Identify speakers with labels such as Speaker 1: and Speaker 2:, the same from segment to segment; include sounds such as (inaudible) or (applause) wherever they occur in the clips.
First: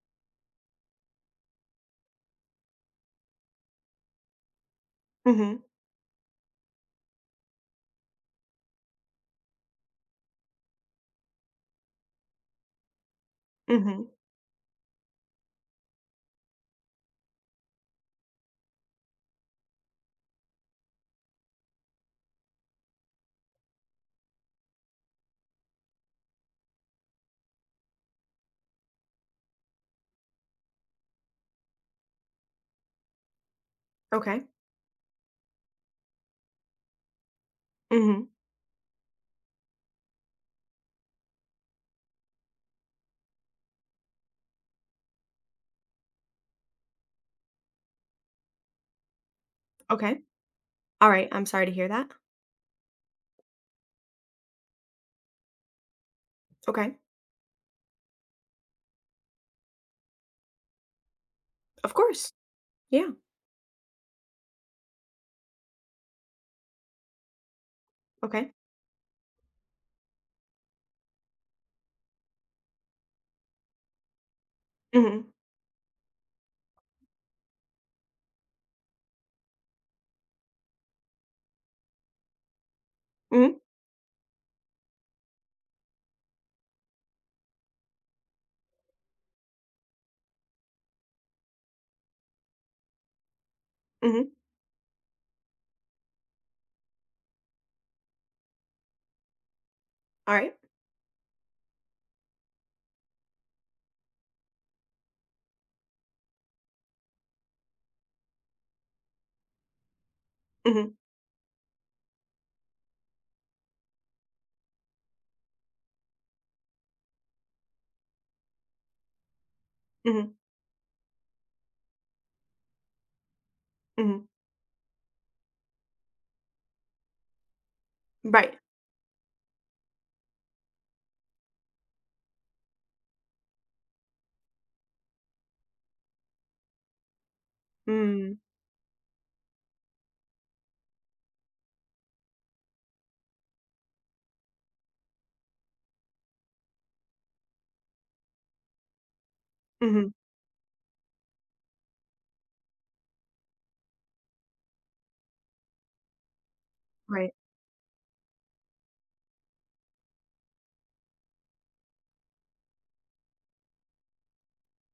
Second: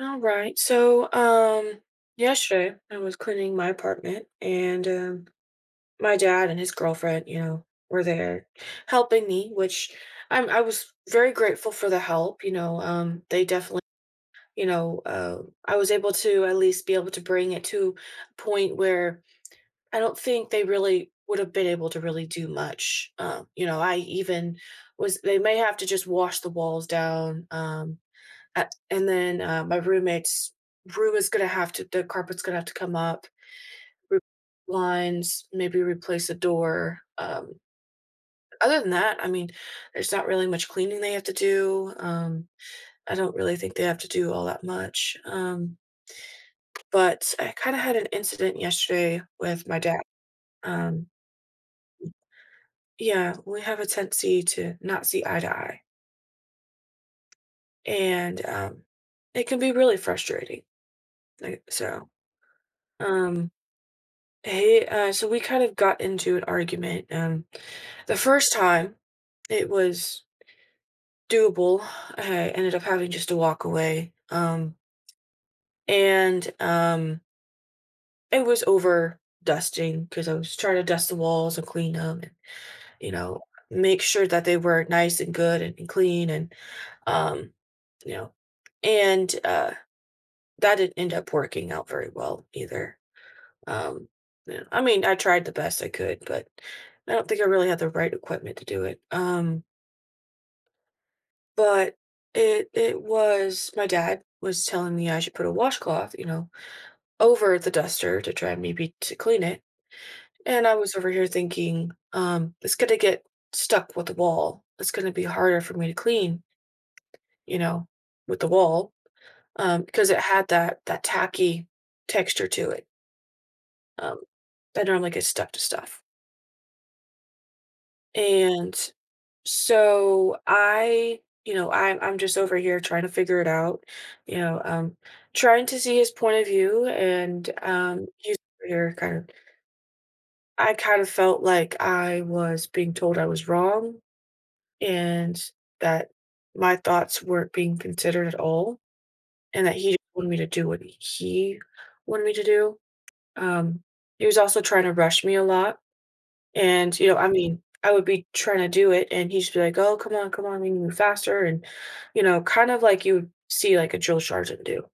Speaker 1: All right. Yesterday I was cleaning my apartment, and
Speaker 2: Mhm.
Speaker 1: my dad and his girlfriend, you know, were there helping me, which I was very grateful for the help. They definitely,
Speaker 2: Mhm.
Speaker 1: you know, uh, I was able to at least be able to bring it to a point where I don't think they really would have been able to really do much. You know, I even was they may have to just wash the walls down. Uh, and then my roommate's room is gonna have to the carpet's gonna have to come up, re-
Speaker 2: Okay.
Speaker 1: blinds, maybe replace a door.
Speaker 2: Mhm.
Speaker 1: Other than that, I mean, there's not really much cleaning they have to do. I don't really think they have to do all that much. But I kind of had an incident yesterday with my dad.
Speaker 2: Okay.
Speaker 1: Um,
Speaker 2: Alright. I'm sorry to hear that.
Speaker 1: yeah, we have a tendency to not see eye to eye,
Speaker 2: Okay.
Speaker 1: and it can be really frustrating. Like,
Speaker 2: Of
Speaker 1: so,
Speaker 2: course. Yeah.
Speaker 1: um, Hey, so we kind of got into an argument. The
Speaker 2: Okay.
Speaker 1: first time it was doable. I ended up having just to walk away.
Speaker 2: Mhm.
Speaker 1: And It was over dusting because I was trying to dust the walls and clean them and, you know,
Speaker 2: Mhm.
Speaker 1: make sure that they were nice and good and clean and, um, you know, and uh, that didn't end up working out very well either. Um,
Speaker 2: Mhm.
Speaker 1: yeah, I mean, I tried the best I could, but I don't think I really had the right equipment to do it.
Speaker 2: Alright.
Speaker 1: But it was my dad was telling me I should put a washcloth, you know, over the duster to try and maybe to clean it. And I
Speaker 2: Mhm.
Speaker 1: was over here thinking, it's gonna get stuck with the wall. It's gonna be harder for me to clean, you know, with the wall, because it
Speaker 2: Mhm.
Speaker 1: had that tacky texture to it. Um,
Speaker 2: Mhm.
Speaker 1: that normally gets stuck to stuff.
Speaker 2: Right.
Speaker 1: And so I, you know, I'm just over here trying to figure it out, you know, um, trying to see his point of view, and he's
Speaker 2: Mm.
Speaker 1: over here kind of. I kind of felt like I was being told I was wrong, and that my thoughts weren't being considered at all, and that he just
Speaker 2: Mhm.
Speaker 1: wanted me to do what he wanted me to do. Um, he was also trying to rush me a lot and, you know, I
Speaker 2: Right.
Speaker 1: mean, I would be trying to do it and he'd just be like, "Oh, come on, come on, we need to move faster." And, you know, kind of like you would see like a drill sergeant do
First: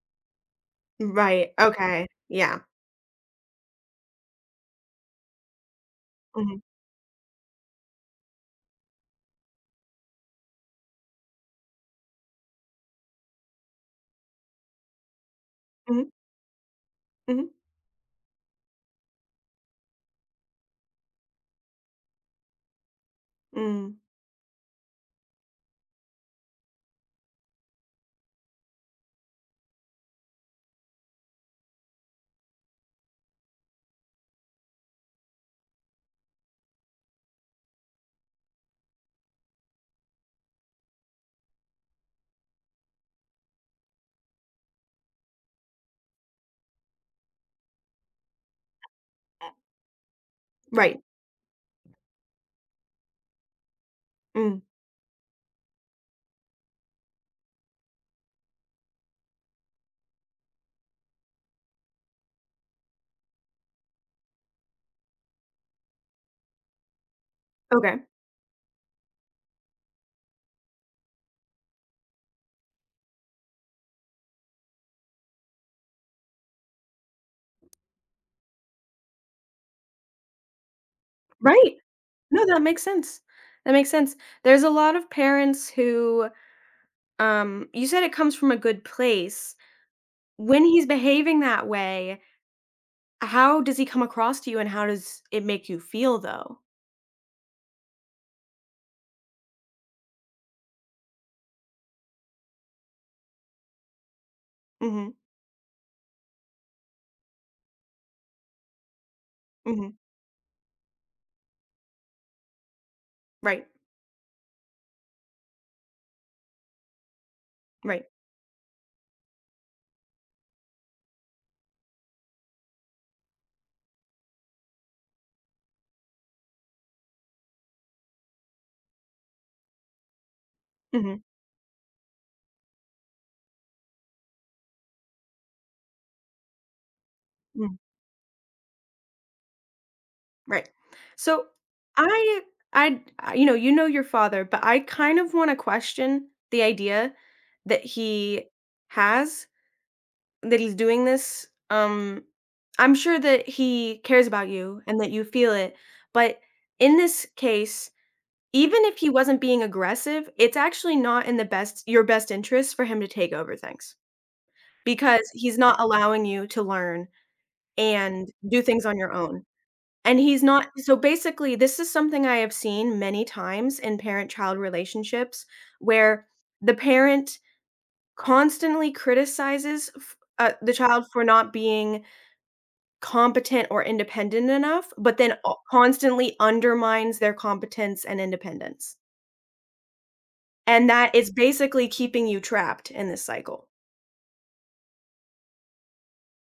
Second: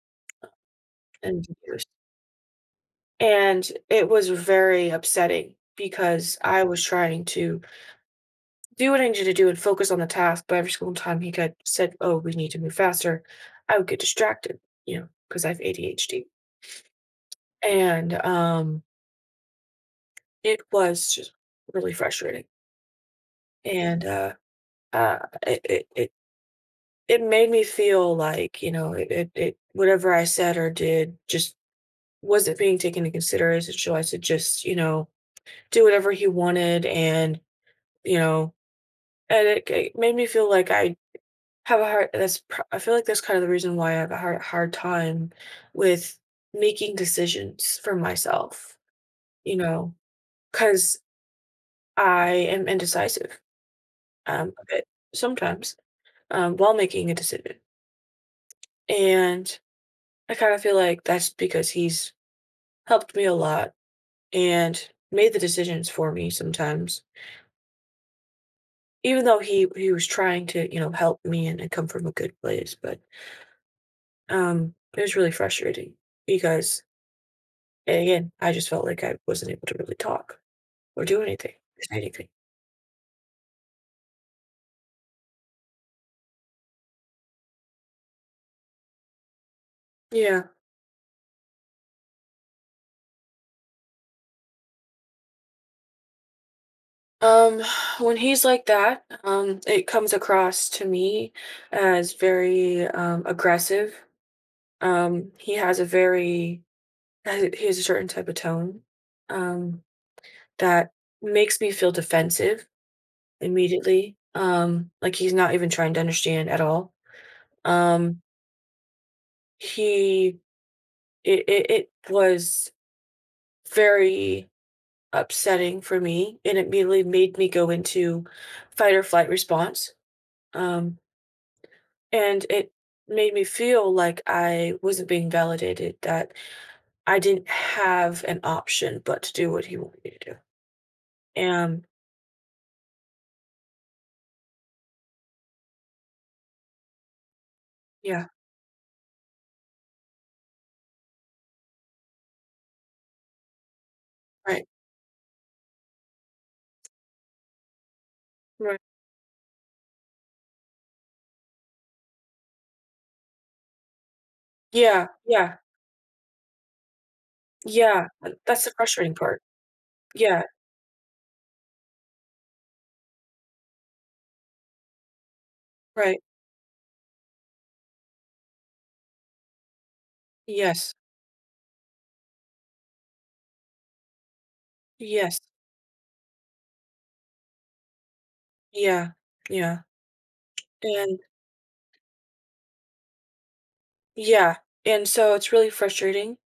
Speaker 1: in
Speaker 2: Right.
Speaker 1: the years.
Speaker 2: Okay. Yeah.
Speaker 1: And it was very upsetting because
Speaker 2: Mhm.
Speaker 1: I was trying to do what I needed to do and focus on the task, but every single time he got said, "Oh, we need to move faster," I would get distracted, you know, because I have
Speaker 2: Mhm.
Speaker 1: ADHD.
Speaker 2: Mhm.
Speaker 1: And It was just really frustrating.
Speaker 2: Mm.
Speaker 1: And uh it, it, it it made me feel like, you know, it whatever I said or did just wasn't being taken into consideration. So I should just, you know, do whatever he wanted, and you know, and it made me feel like I have a hard. That's I feel like that's kind of the reason why I have a hard time with making decisions for myself. You know, because
Speaker 2: Right.
Speaker 1: I am indecisive
Speaker 2: Mm.
Speaker 1: a bit sometimes while making a decision, and I kind of feel like that's because he's helped me a lot and made the decisions for me sometimes.
Speaker 2: Okay.
Speaker 1: Even though he was trying to, you know, help me and come from a good place, but it was really frustrating because again, I just felt like I wasn't able to really talk or do anything,
Speaker 2: Right.
Speaker 1: say anything.
Speaker 2: No, that makes sense. That makes sense. There's a lot of parents who, you said it comes from a good place.
Speaker 1: Yeah.
Speaker 2: When he's behaving that way, how does he come across to you, and how does it make you feel, though?
Speaker 1: Um (sighs) when he's like that, it comes across to me as very aggressive.
Speaker 2: Mhm.
Speaker 1: Um he has a very he has a certain type of tone. Um
Speaker 2: Mhm.
Speaker 1: That makes me feel defensive
Speaker 2: Right.
Speaker 1: immediately, like he's not even trying to understand at all.
Speaker 2: Right.
Speaker 1: Um, he It was very upsetting for me, and it immediately made me go into fight or flight response, um,
Speaker 2: Mhm.
Speaker 1: and it made me feel like I wasn't being validated, that I didn't
Speaker 2: Mm.
Speaker 1: have an option but to do what he wanted me to do.
Speaker 2: Right. So,
Speaker 1: And
Speaker 2: I I you know your father, but I kind of wanna question the idea that
Speaker 1: yeah,
Speaker 2: he has, that he's doing this, I'm sure that he cares about
Speaker 1: right,
Speaker 2: you and that you feel it, but in this case,
Speaker 1: right.
Speaker 2: even if he wasn't being aggressive, it's actually not in the best your best interest for him to take over things.
Speaker 1: Yeah,
Speaker 2: Because
Speaker 1: yeah.
Speaker 2: he's not allowing you to learn
Speaker 1: Yeah,
Speaker 2: and do
Speaker 1: that's the
Speaker 2: things on your
Speaker 1: frustrating part.
Speaker 2: own. And he's
Speaker 1: Yeah,
Speaker 2: not so basically, this is something I have seen many times in parent-child relationships
Speaker 1: right.
Speaker 2: where the parent constantly criticizes f the
Speaker 1: Yes,
Speaker 2: child for not being competent or independent enough, but then
Speaker 1: yes,
Speaker 2: o constantly undermines their competence and independence.
Speaker 1: yeah, yeah,
Speaker 2: And that
Speaker 1: and
Speaker 2: is basically keeping you trapped in this cycle.
Speaker 1: yeah, and so it's really frustrating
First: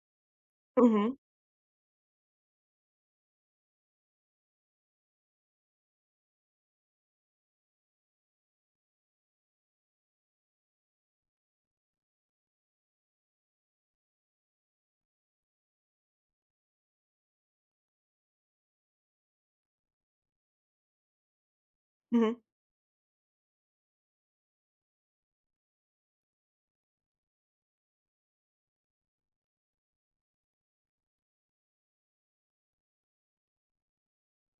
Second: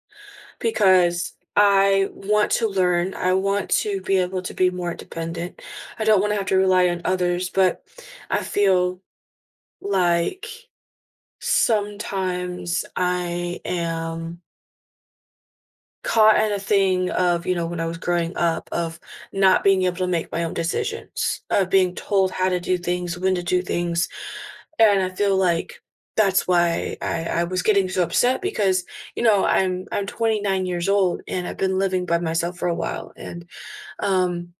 Speaker 2: Mhm.
Speaker 1: because I want to learn, I want to be able to be more independent. I don't want to have to rely on others, but I feel like sometimes I am caught in a thing of, you know, when I was growing up, of not being able to make my own decisions, of being told
Speaker 2: Mhm.
Speaker 1: how to do things, when to do things, and I feel like that's why I was getting so upset because, you know, I'm 29 years old and I've been living by myself for a while and, um,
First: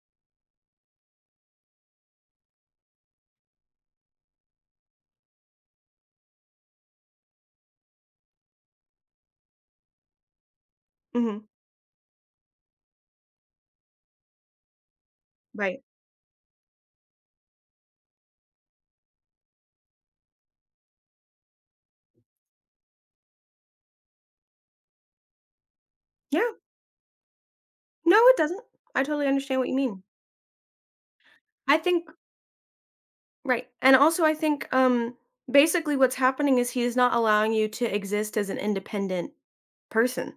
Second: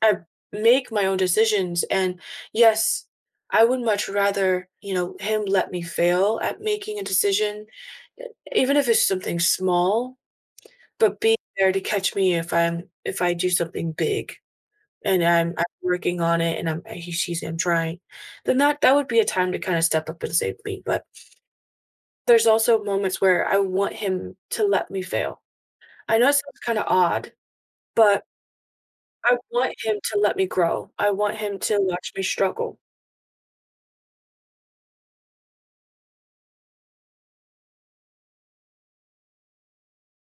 Speaker 1: I make my own decisions and yes, I would much rather, you know, him let me fail at making a decision, e even if it's something small, but be
Speaker 2: Mhm.
Speaker 1: there to catch me if I'm if I do something big and I'm
Speaker 2: Right.
Speaker 1: working on it and I'm he, she's I'm trying, then that would be a time to kinda step up and save me, but there's also moments where I want him to let me fail. I know it
Speaker 2: Yeah.
Speaker 1: sounds kinda odd,
Speaker 2: No,
Speaker 1: but
Speaker 2: it doesn't. I totally
Speaker 1: I
Speaker 2: understand what you
Speaker 1: want him
Speaker 2: mean.
Speaker 1: to let me grow. I want him to
Speaker 2: I think
Speaker 1: watch me struggle.
Speaker 2: Right. And also I think basically what's happening is he's not allowing you to exist as an independent person,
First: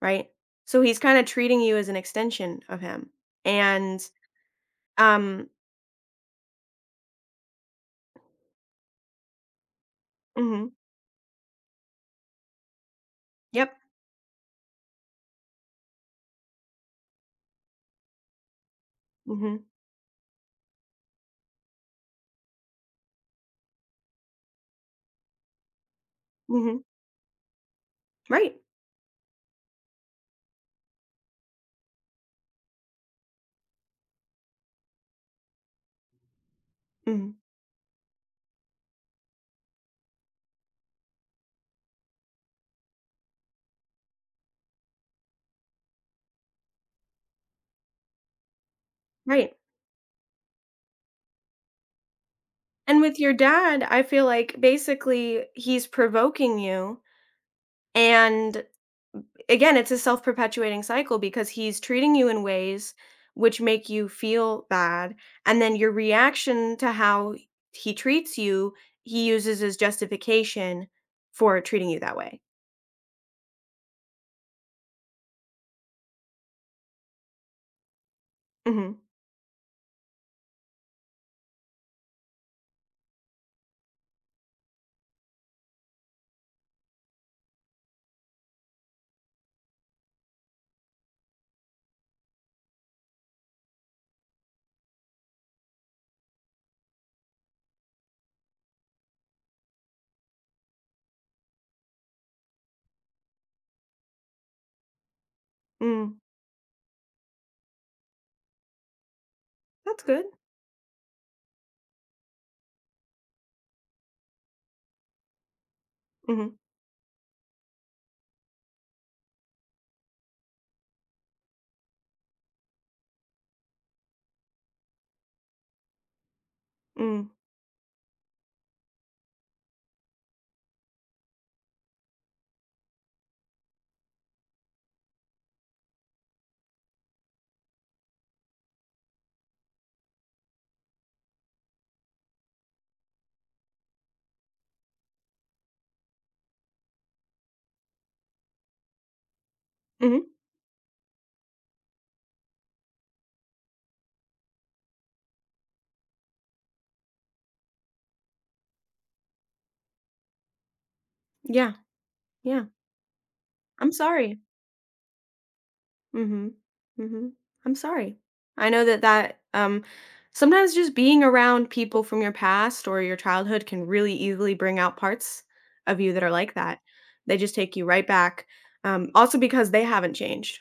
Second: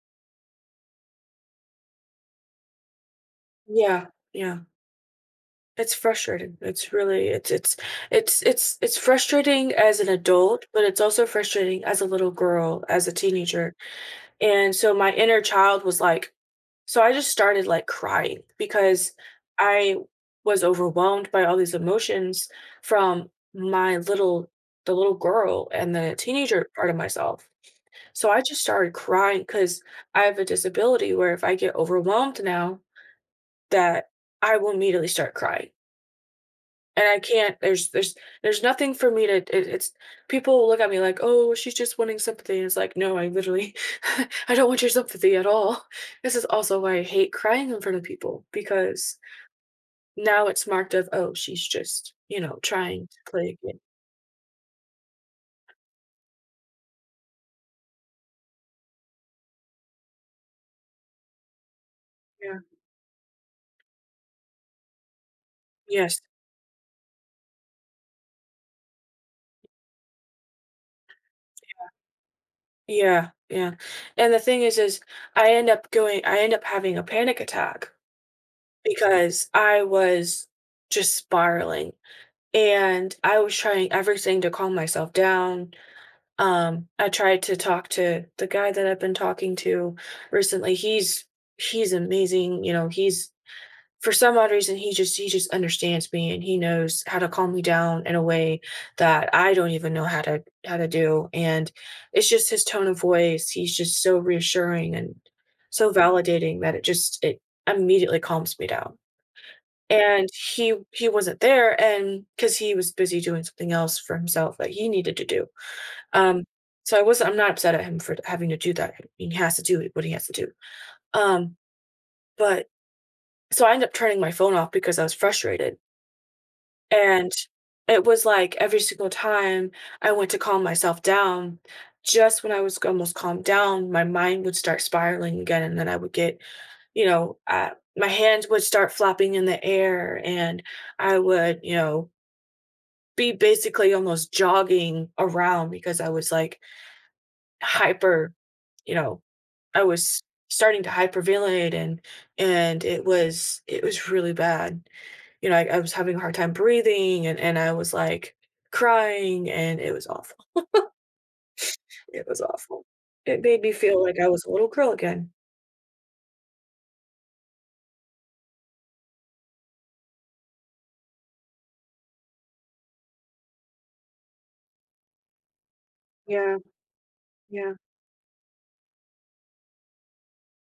Speaker 2: right? So he's kind of treating you as an extension of him. And
Speaker 1: Yeah, yeah.
Speaker 2: um
Speaker 1: It's frustrating. It's really it's frustrating as an adult,
Speaker 2: mhm.
Speaker 1: but it's also frustrating as a little girl, as a teenager.
Speaker 2: Yep.
Speaker 1: And so my inner child was like, so I just started like crying because
Speaker 2: Mhm.
Speaker 1: I was overwhelmed by all these emotions from my little, the little girl and the teenager
Speaker 2: Mhm.
Speaker 1: part of myself. So I
Speaker 2: Right.
Speaker 1: just started crying because I have a disability where if I get overwhelmed now, that I will immediately start crying. And I
Speaker 2: Mhm.
Speaker 1: can't there's nothing for me to it, it's people will look at me like, "Oh, she's just wanting sympathy." And it's like, "No, I literally (laughs) I don't want your sympathy at all." This is also why I hate crying in front of people because
Speaker 2: Right.
Speaker 1: now it's marked of, "Oh, she's just, you know,
Speaker 2: And
Speaker 1: trying
Speaker 2: with
Speaker 1: to
Speaker 2: your
Speaker 1: play a game."
Speaker 2: dad, I feel like basically he's provoking you and again, it's a self perpetuating cycle because he's treating you in
Speaker 1: Yeah.
Speaker 2: ways which make you feel bad. And then your
Speaker 1: Yes.
Speaker 2: reaction to how he treats you, he uses as justification for treating you that way.
Speaker 1: Yeah, yeah. And the thing is I end up having a panic attack
Speaker 2: Hmm.
Speaker 1: because I was just spiraling and I was trying everything to calm myself down. I tried to talk to the guy that I've been talking to recently. He's amazing, you know, he's for some odd reason he just understands me and he knows how to calm me down in a way that I don't even know how to do. And it's just his tone of voice. He's just so reassuring and so
Speaker 2: Mm.
Speaker 1: validating that it immediately calms me down.
Speaker 2: That's good.
Speaker 1: And he wasn't there and because he was busy doing something else for himself that he needed to do. Um,
Speaker 2: Hmm.
Speaker 1: so I'm not upset at him for having to do that. I mean, he has to do what he has to do. Um, but so I ended up turning my phone off because I was frustrated.
Speaker 2: Mm.
Speaker 1: And it was like every single time I went to calm myself down, just when I was almost calmed down, my mind would start spiraling again. And then I would get, you know, uh, my hands would start flopping in the air and I would, you know, be basically almost jogging around because I was like hyper, you know, I was
Speaker 2: Hmm.
Speaker 1: starting to hyperventilate and it was really bad. You know, I was having a hard time breathing and I was like crying and it was awful.
Speaker 2: Yeah.
Speaker 1: It was
Speaker 2: Yeah.
Speaker 1: awful. It made me
Speaker 2: I'm
Speaker 1: feel like I
Speaker 2: sorry.
Speaker 1: was a little girl again.
Speaker 2: Mhm. Mhm. I'm sorry. I know that, sometimes just being around people from your past or your childhood can really easily bring out parts of you that are like
Speaker 1: Yeah,
Speaker 2: that. They just
Speaker 1: yeah,
Speaker 2: take you right back, also because they haven't changed.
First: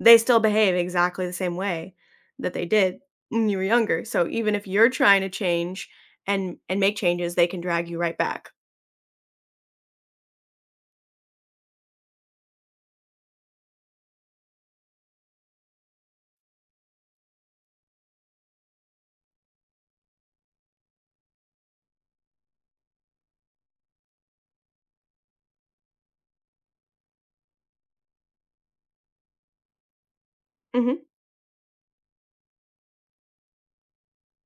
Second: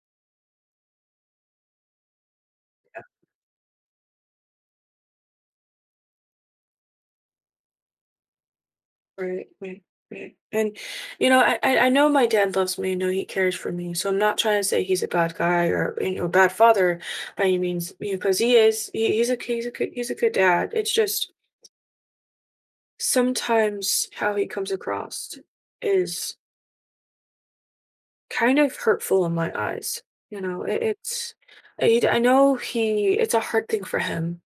Speaker 2: They still behave exactly the same way that they did when you were younger. So even if you're trying to change and make changes, they can drag you right back.
Speaker 1: right, right, right. And you know, I know my dad loves me. I know he cares for me. So I'm not trying to say he's a bad guy or you know a bad father by any means, you because he is. He, he's a he's a good dad. It's just sometimes how he comes across is kind of hurtful in my eyes. You know, it,
Speaker 2: Mhm.
Speaker 1: it's I know he it's a hard thing for him,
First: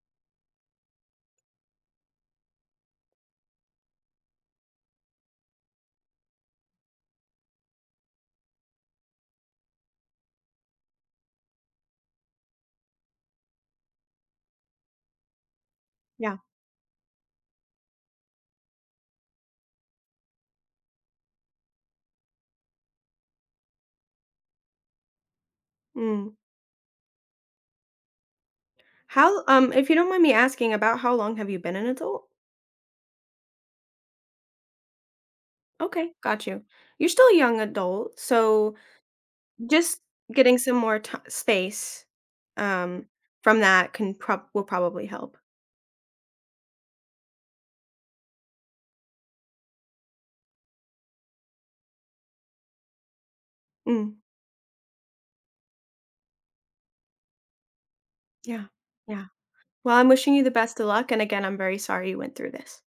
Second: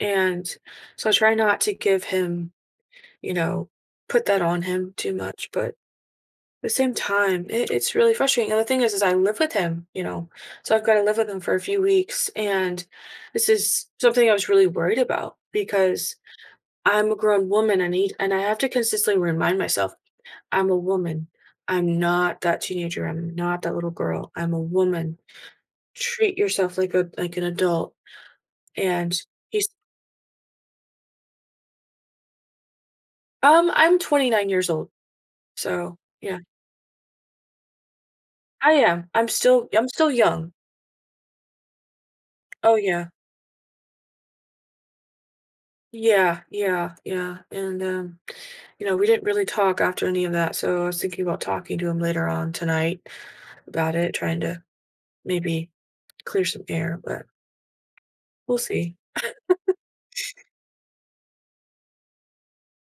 Speaker 1: and so I try not to give him, you know, put that on him too much. But at the same time, it's really frustrating. And the thing is I live with him, you know, so I've got to live with him for a few weeks, and this is something I was really worried about because
Speaker 2: Yeah.
Speaker 1: I'm a grown woman. I need, and I have to consistently remind myself I'm a woman. I'm not that teenager. I'm not that little girl. I'm a woman.
Speaker 2: Mm.
Speaker 1: Treat yourself like a an adult." And
Speaker 2: How,
Speaker 1: he's
Speaker 2: if you don't mind me asking, about how long have you been an adult?
Speaker 1: I'm 29 years old. So,
Speaker 2: Okay,
Speaker 1: yeah.
Speaker 2: got you. You're still a young adult,
Speaker 1: I
Speaker 2: so
Speaker 1: am. I'm
Speaker 2: just
Speaker 1: still young.
Speaker 2: getting some more space,
Speaker 1: Oh,
Speaker 2: um,
Speaker 1: yeah.
Speaker 2: from that can prob will probably help.
Speaker 1: Yeah, yeah, yeah. And, you know, we didn't really talk after any of that, so I was thinking about talking to him later on tonight about it,
Speaker 2: Mm.
Speaker 1: trying to maybe clear some air, but we'll
Speaker 2: Yeah.
Speaker 1: see.
Speaker 2: Yeah. Well, I'm wishing you the best of luck, and again, I'm very sorry you went through this.